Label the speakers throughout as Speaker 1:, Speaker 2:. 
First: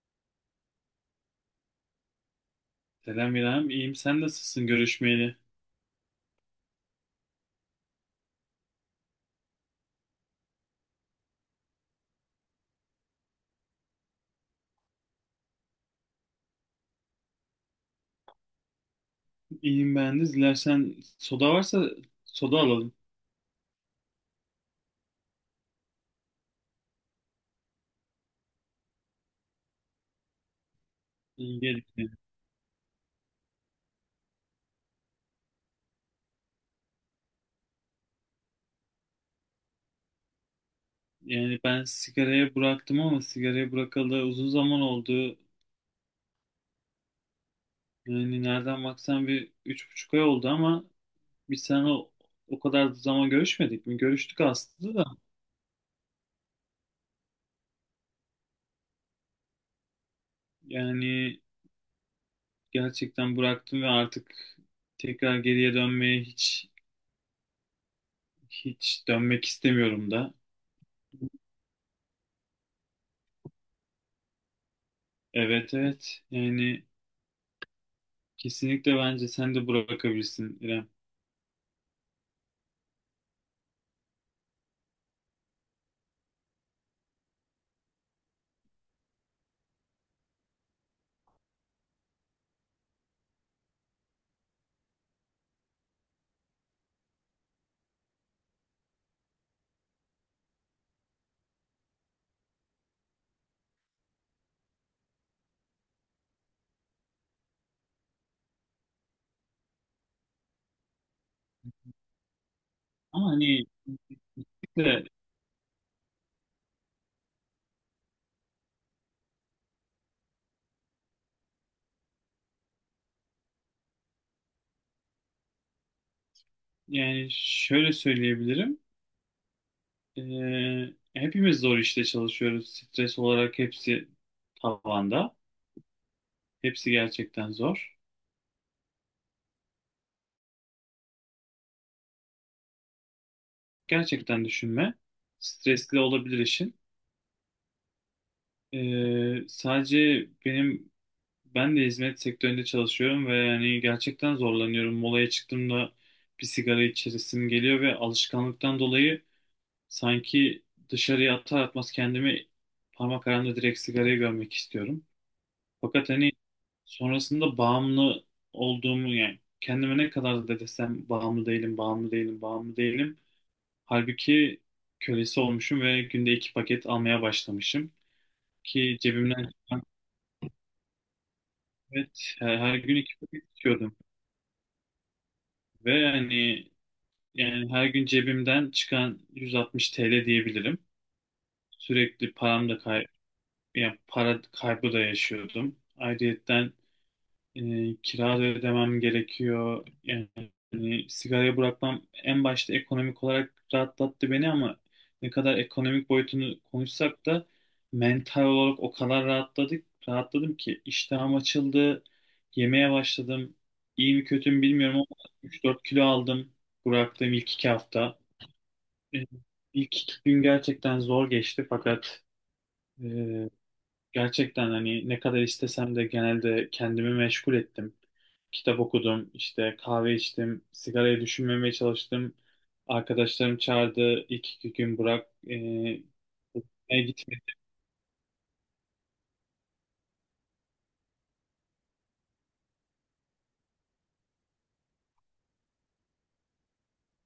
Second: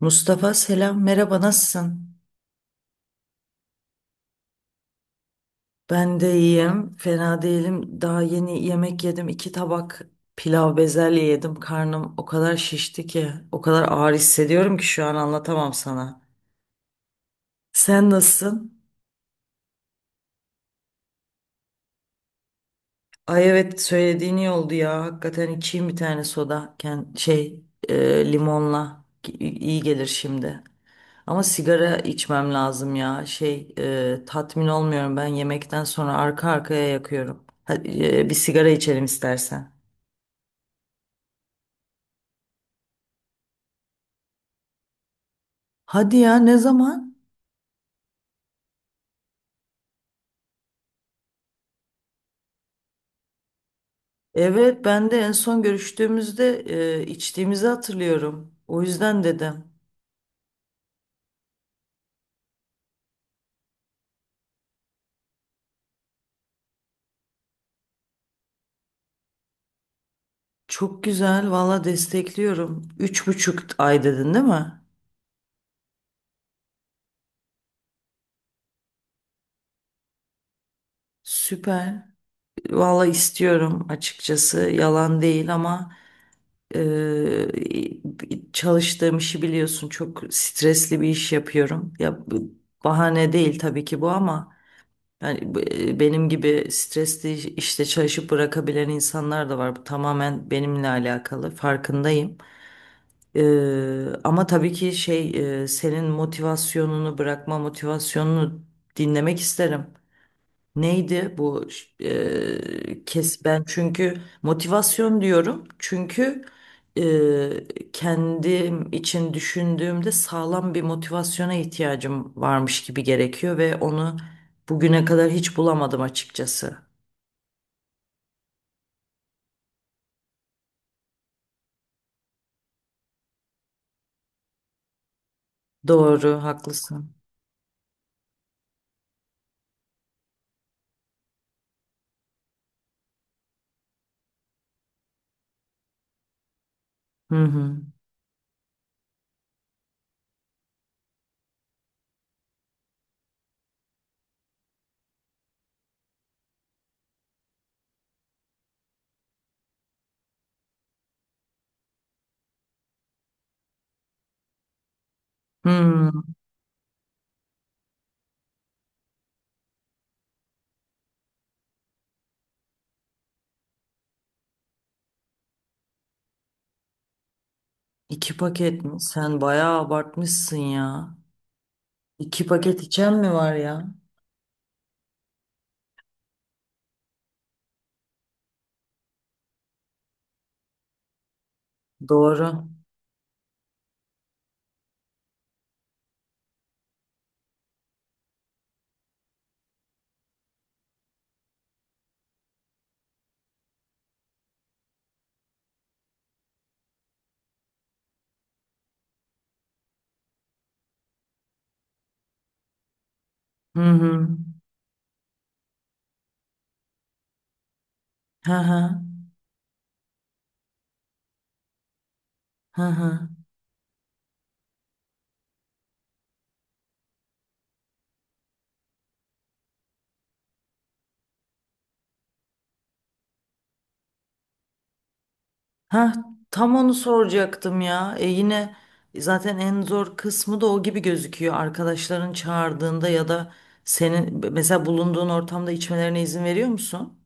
Speaker 1: Mustafa selam merhaba nasılsın?
Speaker 2: Selam İrem, iyiyim. Sen nasılsın görüşmeyeli?
Speaker 1: Ben de iyiyim fena değilim daha yeni yemek yedim iki tabak pilav bezelye yedim karnım o kadar şişti ki o kadar ağır hissediyorum ki şu an anlatamam sana. Sen nasılsın?
Speaker 2: İyiyim ben de. Dilersen soda varsa soda alalım.
Speaker 1: Ay evet söylediğin iyi oldu ya. Hakikaten içeyim bir tane soda. Limonla iyi gelir şimdi. Ama
Speaker 2: İyi
Speaker 1: sigara
Speaker 2: geldi.
Speaker 1: içmem lazım ya. Tatmin olmuyorum ben yemekten sonra arka arkaya yakıyorum. Hadi, bir sigara içelim istersen.
Speaker 2: Yani ben sigaraya bıraktım ama sigaraya bırakalı uzun zaman oldu.
Speaker 1: Hadi ya ne zaman?
Speaker 2: Yani nereden baksan bir üç buçuk ay oldu ama biz seninle o kadar zaman görüşmedik mi? Görüştük
Speaker 1: Evet
Speaker 2: aslında da.
Speaker 1: ben de en son görüştüğümüzde içtiğimizi hatırlıyorum. O yüzden dedim.
Speaker 2: Yani gerçekten bıraktım ve artık tekrar geriye dönmeye hiç dönmek istemiyorum da.
Speaker 1: Çok güzel valla destekliyorum. Üç buçuk ay dedin değil mi?
Speaker 2: Evet, evet. Yani kesinlikle bence sen de bırakabilirsin İrem.
Speaker 1: Süper. Valla istiyorum açıkçası yalan değil ama çalıştığım işi biliyorsun çok stresli bir iş yapıyorum. Ya bu bahane değil tabii ki bu ama yani benim gibi stresli işte çalışıp bırakabilen insanlar da var. Bu tamamen benimle alakalı farkındayım. E, ama tabii ki senin bırakma motivasyonunu dinlemek isterim. Neydi bu
Speaker 2: Ama
Speaker 1: kes ben
Speaker 2: hani
Speaker 1: çünkü
Speaker 2: kesinlikle,
Speaker 1: motivasyon diyorum çünkü eee, kendim için düşündüğümde sağlam bir motivasyona ihtiyacım varmış gibi gerekiyor ve onu bugüne kadar hiç bulamadım açıkçası.
Speaker 2: yani şöyle söyleyebilirim. Ee, hepimiz zor işte çalışıyoruz. Stres olarak hepsi tavanda.
Speaker 1: Doğru,
Speaker 2: Hepsi
Speaker 1: haklısın.
Speaker 2: gerçekten zor. Gerçekten düşünme. Stresli olabilir işin.
Speaker 1: Hı hı.
Speaker 2: Sadece ben de hizmet sektöründe çalışıyorum ve yani gerçekten zorlanıyorum. Molaya çıktığımda bir sigara içesim geliyor ve alışkanlıktan dolayı sanki dışarıya atar atmaz kendimi parmaklarımda direkt sigarayı görmek istiyorum. Fakat hani
Speaker 1: Hmm.
Speaker 2: sonrasında bağımlı olduğumu, yani kendime ne kadar da desem bağımlı değilim, bağımlı değilim, bağımlı değilim. Halbuki kölesi olmuşum ve günde iki paket almaya başlamışım.
Speaker 1: iki paket
Speaker 2: Ki
Speaker 1: mi? Sen
Speaker 2: cebimden
Speaker 1: bayağı
Speaker 2: çıkan,
Speaker 1: abartmışsın ya.
Speaker 2: evet,
Speaker 1: İki
Speaker 2: her
Speaker 1: paket
Speaker 2: gün
Speaker 1: içen
Speaker 2: iki
Speaker 1: mi
Speaker 2: paket
Speaker 1: var ya?
Speaker 2: içiyordum. Ve hani yani her gün cebimden çıkan 160 TL diyebilirim. Sürekli
Speaker 1: Doğru.
Speaker 2: param da kay yani para kaybı da yaşıyordum. Ayrıyetten e, kira da ödemem gerekiyor. Yani sigarayı bırakmam en başta ekonomik olarak rahatlattı beni ama ne kadar ekonomik boyutunu konuşsak da mental olarak o kadar rahatladım ki iştahım açıldı, yemeye başladım.
Speaker 1: Hı
Speaker 2: İyi mi
Speaker 1: hı.
Speaker 2: kötü mü bilmiyorum ama 3-4 kilo aldım bıraktığım ilk iki hafta.
Speaker 1: Hı hı.
Speaker 2: E, İlk iki gün gerçekten zor geçti fakat
Speaker 1: Hı hı.
Speaker 2: e, gerçekten hani ne kadar istesem de genelde kendimi meşgul ettim. Kitap okudum, işte kahve içtim, sigarayı düşünmemeye çalıştım. Arkadaşlarım çağırdı ilk iki gün, bırak,
Speaker 1: Ha tam onu
Speaker 2: gitme.
Speaker 1: soracaktım ya. Yine zaten en zor kısmı da o gibi gözüküyor. Arkadaşların çağırdığında ya da senin mesela bulunduğun ortamda içmelerine izin veriyor musun?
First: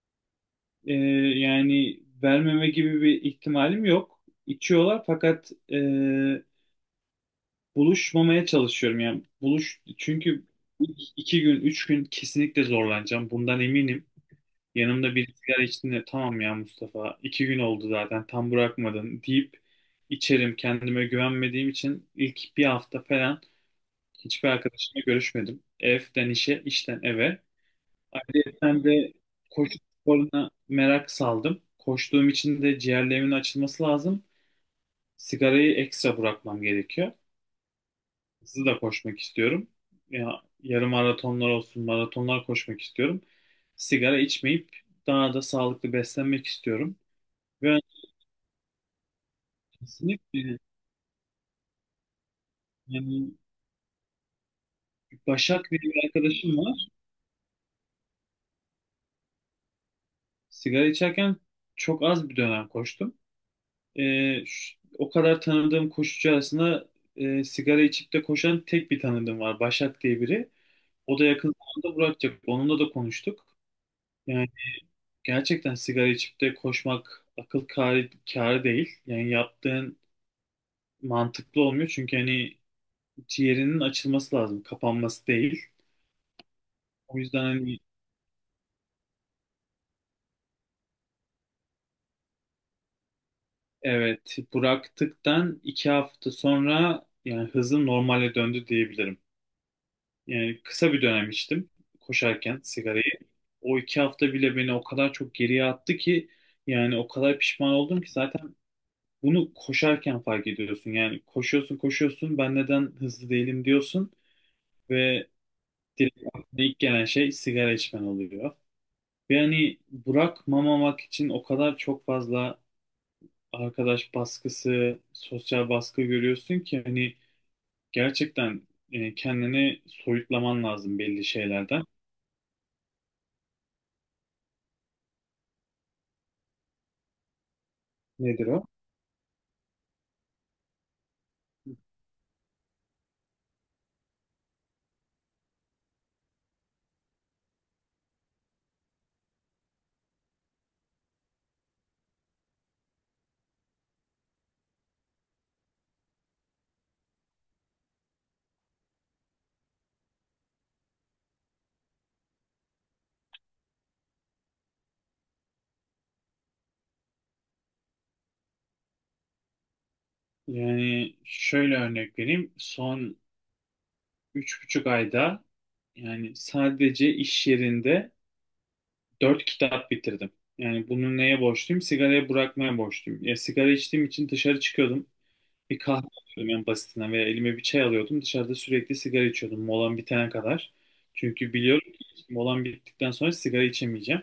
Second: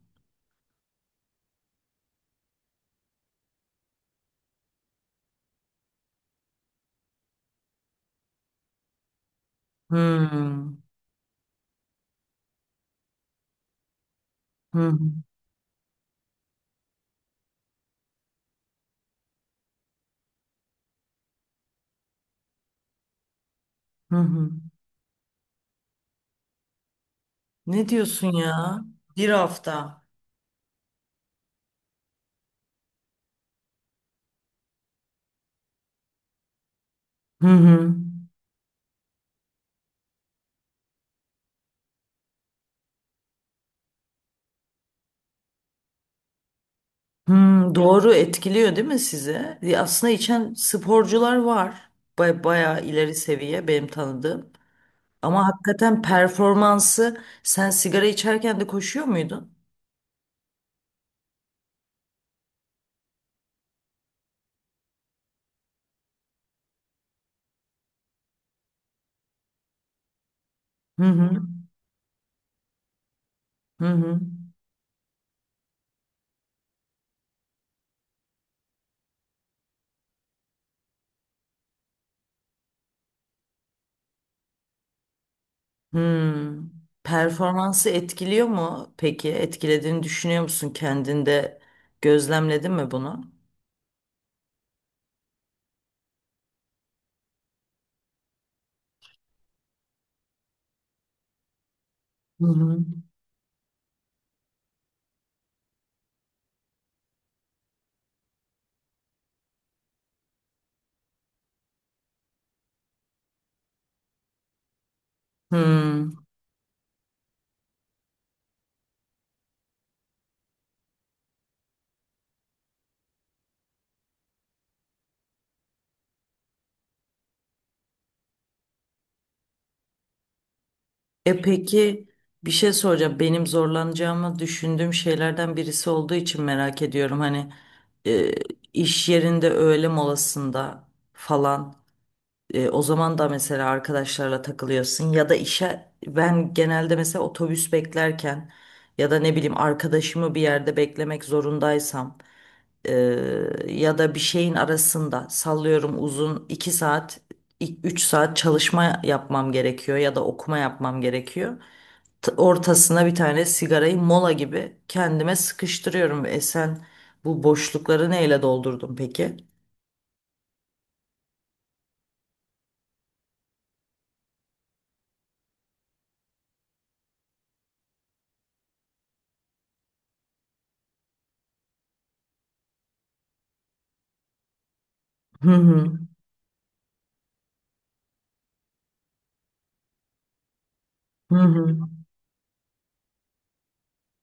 Speaker 2: E, yani vermeme gibi bir ihtimalim yok. İçiyorlar fakat buluşmamaya çalışıyorum. Yani çünkü
Speaker 1: Hmm.
Speaker 2: ilk iki gün, üç gün kesinlikle zorlanacağım. Bundan eminim.
Speaker 1: Hı hı.
Speaker 2: Yanımda bir sigara içtiğinde tamam ya Mustafa, iki gün oldu zaten, tam bırakmadın deyip içerim. Kendime güvenmediğim için ilk bir hafta falan
Speaker 1: Hı
Speaker 2: hiçbir
Speaker 1: hı.
Speaker 2: arkadaşımla görüşmedim. Evden işe, işten eve.
Speaker 1: Ne diyorsun
Speaker 2: Ayrıca
Speaker 1: ya?
Speaker 2: de
Speaker 1: Bir
Speaker 2: koşu
Speaker 1: hafta.
Speaker 2: sporuna merak saldım. Koştuğum için de ciğerlerimin açılması lazım. Sigarayı ekstra bırakmam gerekiyor.
Speaker 1: Hı hı.
Speaker 2: Hızlı da koşmak istiyorum. Ya, yarım maratonlar olsun, maratonlar koşmak istiyorum. Sigara içmeyip daha da sağlıklı beslenmek istiyorum.
Speaker 1: Hmm,
Speaker 2: Ben
Speaker 1: doğru etkiliyor değil mi sizi? Aslında
Speaker 2: kesinlikle,
Speaker 1: içen sporcular var. Bayağı ileri
Speaker 2: yani
Speaker 1: seviye benim tanıdığım. Ama
Speaker 2: Başak diye
Speaker 1: hakikaten
Speaker 2: bir arkadaşım var.
Speaker 1: performansı sen sigara içerken de koşuyor muydun?
Speaker 2: Sigara içerken çok az bir dönem koştum. O kadar tanıdığım koşucu arasında sigara içip de koşan tek bir tanıdığım var. Başak diye biri.
Speaker 1: Hı
Speaker 2: O da
Speaker 1: hı.
Speaker 2: yakın zamanda bırakacak. Onunla da konuştuk.
Speaker 1: Hı hı.
Speaker 2: Yani gerçekten sigara içip de koşmak akıl kârı değil. Yani yaptığın mantıklı olmuyor. Çünkü hani ciğerinin açılması lazım, kapanması değil.
Speaker 1: Hmm.
Speaker 2: O yüzden hani
Speaker 1: Performansı etkiliyor mu peki? Etkilediğini düşünüyor musun kendinde? Gözlemledin mi bunu?
Speaker 2: evet, bıraktıktan iki hafta sonra yani hızım normale döndü diyebilirim. Yani kısa bir dönem içtim
Speaker 1: Hı
Speaker 2: koşarken
Speaker 1: hı.
Speaker 2: sigarayı. O iki hafta bile beni o kadar çok geriye attı ki yani o kadar pişman oldum ki. Zaten bunu koşarken fark ediyorsun. Yani koşuyorsun koşuyorsun, ben neden hızlı değilim diyorsun ve
Speaker 1: Hmm.
Speaker 2: direkt aklına ilk gelen şey sigara içmen oluyor. Ve hani bırakmamamak için o kadar çok fazla arkadaş baskısı, sosyal baskı görüyorsun ki hani gerçekten kendini soyutlaman lazım belli
Speaker 1: E
Speaker 2: şeylerden.
Speaker 1: peki bir şey soracağım. Benim zorlanacağımı düşündüğüm şeylerden birisi olduğu için merak ediyorum. Hani e,
Speaker 2: Nedir o?
Speaker 1: iş yerinde öğle molasında falan. O zaman da mesela arkadaşlarla takılıyorsun ya da işe ben genelde mesela otobüs beklerken ya da ne bileyim arkadaşımı bir yerde beklemek zorundaysam e, ya da bir şeyin arasında sallıyorum uzun 2 saat 3 saat çalışma yapmam gerekiyor ya da okuma yapmam gerekiyor. Ortasına bir tane sigarayı mola gibi kendime sıkıştırıyorum. Sen bu boşlukları neyle doldurdun peki?
Speaker 2: Yani şöyle örnek vereyim. Son üç buçuk ayda yani sadece iş yerinde dört kitap bitirdim. Yani bunu neye borçluyum? Sigarayı bırakmaya borçluyum. Ya, sigara içtiğim için dışarı çıkıyordum.
Speaker 1: Hı
Speaker 2: Bir
Speaker 1: hı.
Speaker 2: kahve alıyordum en basitinden veya elime bir çay alıyordum. Dışarıda sürekli sigara içiyordum molam bitene kadar.
Speaker 1: Hı
Speaker 2: Çünkü
Speaker 1: hı.
Speaker 2: biliyorum ki molam bittikten sonra sigara içemeyeceğim.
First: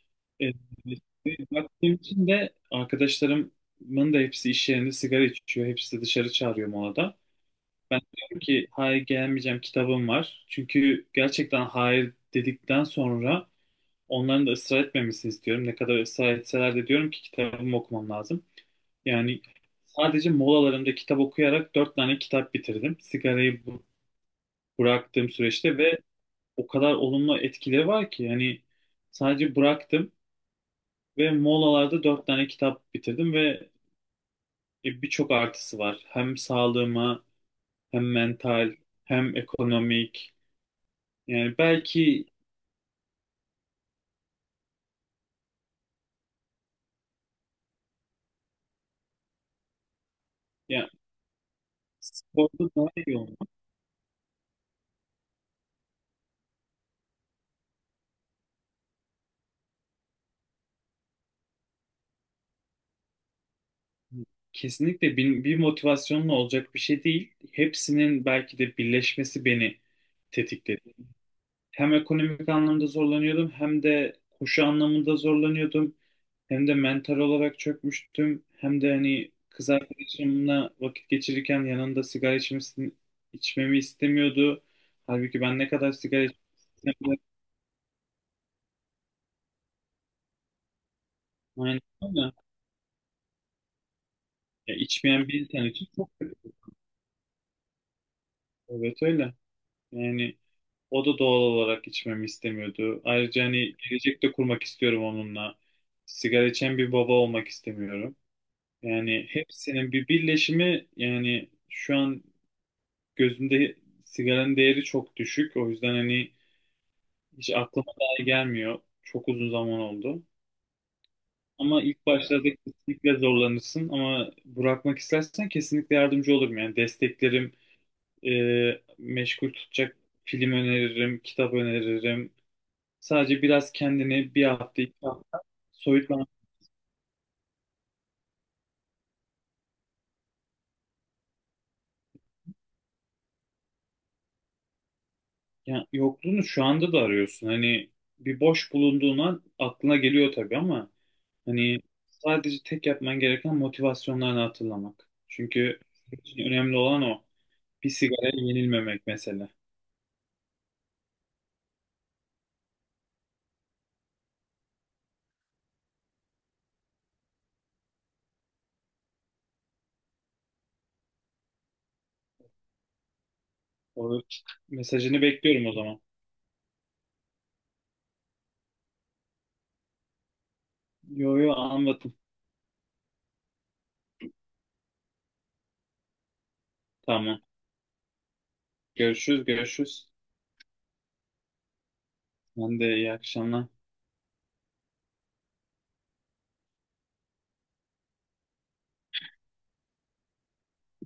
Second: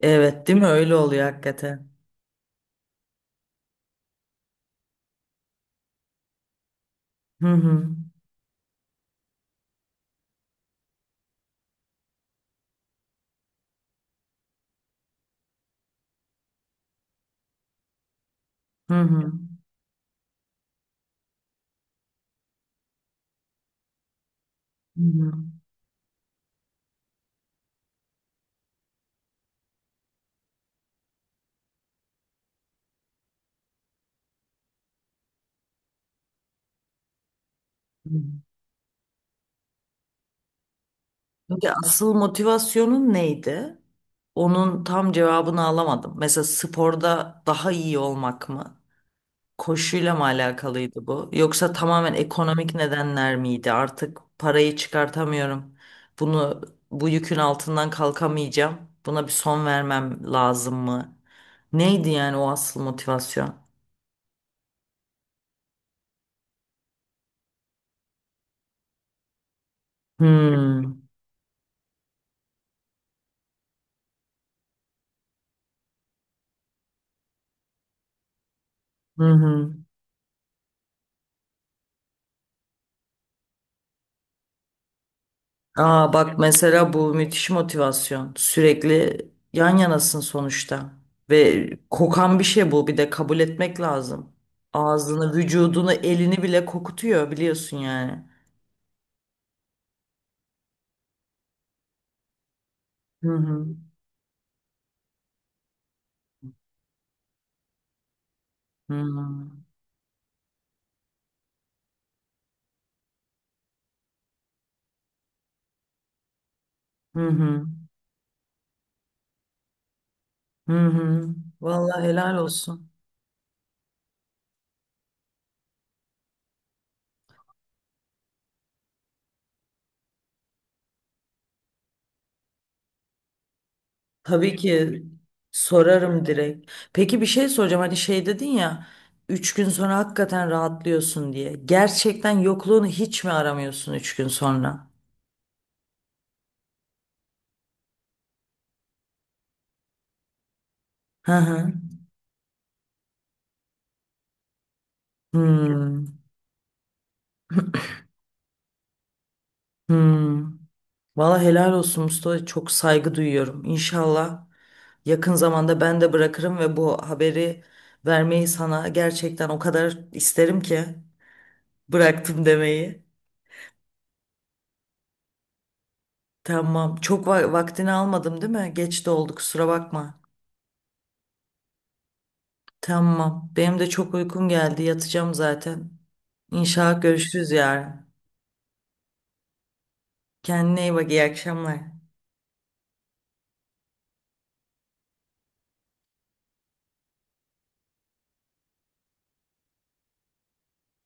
Speaker 1: Evet,
Speaker 2: E,
Speaker 1: değil mi? Öyle oluyor hakikaten.
Speaker 2: baktığım için de arkadaşlarımın da hepsi iş yerinde sigara içiyor. Hepsi de dışarı çağırıyor molada.
Speaker 1: Hı hı.
Speaker 2: Ben diyorum ki hayır, gelmeyeceğim, kitabım var. Çünkü gerçekten hayır dedikten sonra onların da ısrar etmemesini istiyorum. Ne kadar ısrar etseler de diyorum ki kitabımı okumam lazım.
Speaker 1: Hı hı.
Speaker 2: Yani sadece molalarımda kitap okuyarak dört tane kitap bitirdim sigarayı
Speaker 1: Hı
Speaker 2: bıraktığım
Speaker 1: hı.
Speaker 2: süreçte ve o kadar olumlu etkileri var ki. Yani sadece bıraktım ve molalarda dört tane kitap bitirdim ve birçok artısı var. Hem sağlığıma, hem
Speaker 1: Hı.
Speaker 2: mental, hem ekonomik. Yani
Speaker 1: Peki asıl
Speaker 2: belki,
Speaker 1: motivasyonun neydi? Onun tam cevabını alamadım. Mesela sporda daha iyi olmak mı? Koşuyla mı
Speaker 2: yani
Speaker 1: alakalıydı bu? Yoksa tamamen
Speaker 2: sporda
Speaker 1: ekonomik
Speaker 2: daha iyi
Speaker 1: nedenler
Speaker 2: olmak
Speaker 1: miydi? Artık parayı çıkartamıyorum. Bunu bu yükün altından kalkamayacağım. Buna bir son vermem lazım mı? Neydi yani o asıl motivasyon?
Speaker 2: kesinlikle bir motivasyonla olacak bir şey değil. Hepsinin belki de birleşmesi beni tetikledi.
Speaker 1: Hmm.
Speaker 2: Hem ekonomik anlamda zorlanıyordum, hem de koşu anlamında zorlanıyordum. Hem de mental olarak çökmüştüm. Hem de
Speaker 1: Hı
Speaker 2: hani kız
Speaker 1: hı.
Speaker 2: arkadaşımla vakit geçirirken yanında sigara içmemi istemiyordu. Halbuki ben ne kadar
Speaker 1: Aa
Speaker 2: sigara
Speaker 1: bak mesela
Speaker 2: içsem
Speaker 1: bu
Speaker 2: de
Speaker 1: müthiş motivasyon. Sürekli yan yanasın sonuçta. Ve
Speaker 2: aynı ama
Speaker 1: kokan bir şey bu bir de kabul etmek lazım.
Speaker 2: ya, içmeyen
Speaker 1: Ağzını,
Speaker 2: bir insan için
Speaker 1: vücudunu,
Speaker 2: çok
Speaker 1: elini
Speaker 2: kötü.
Speaker 1: bile kokutuyor biliyorsun yani.
Speaker 2: Evet, öyle. Yani o da doğal olarak içmemi istemiyordu.
Speaker 1: Hı
Speaker 2: Ayrıca
Speaker 1: hı.
Speaker 2: hani gelecekte kurmak istiyorum onunla. Sigara içen bir baba olmak istemiyorum.
Speaker 1: Hı
Speaker 2: Yani
Speaker 1: hı.
Speaker 2: hepsinin bir birleşimi, yani şu an gözümde sigaranın değeri çok düşük. O yüzden hani
Speaker 1: Hı
Speaker 2: hiç
Speaker 1: hı.
Speaker 2: aklıma dahi gelmiyor. Çok uzun zaman oldu.
Speaker 1: Hı hı.
Speaker 2: Ama ilk
Speaker 1: Vallahi helal
Speaker 2: başlarda
Speaker 1: olsun.
Speaker 2: kesinlikle zorlanırsın ama bırakmak istersen kesinlikle yardımcı olurum. Yani desteklerim, meşgul tutacak film öneririm, kitap öneririm. Sadece biraz kendini bir
Speaker 1: Tabii
Speaker 2: hafta, iki
Speaker 1: ki
Speaker 2: hafta
Speaker 1: sorarım
Speaker 2: soyutlan.
Speaker 1: direkt. Peki bir şey soracağım. Hani şey dedin ya üç gün sonra hakikaten rahatlıyorsun diye. Gerçekten yokluğunu hiç mi aramıyorsun üç gün sonra?
Speaker 2: Yani yokluğunu şu anda da arıyorsun. Hani bir boş bulunduğuna aklına geliyor tabii ama
Speaker 1: Hı hı.
Speaker 2: hani sadece tek yapman gereken motivasyonlarını hatırlamak. Çünkü
Speaker 1: Hmm,
Speaker 2: senin için önemli olan o. Bir sigaraya yenilmemek mesela.
Speaker 1: hmm. Valla helal olsun Mustafa. Çok saygı duyuyorum. İnşallah yakın zamanda ben de bırakırım ve bu haberi vermeyi sana gerçekten o kadar isterim ki bıraktım demeyi.
Speaker 2: O mesajını bekliyorum o zaman.
Speaker 1: Tamam. Çok vaktini almadım değil mi? Geç de oldu kusura bakma.
Speaker 2: Yo yo, anladım.
Speaker 1: Tamam. Benim de çok uykum geldi. Yatacağım zaten. İnşallah
Speaker 2: Tamam.
Speaker 1: görüşürüz yarın.
Speaker 2: Görüşürüz, görüşürüz.
Speaker 1: Kendine iyi bak. İyi akşamlar.
Speaker 2: Ben de iyi akşamlar.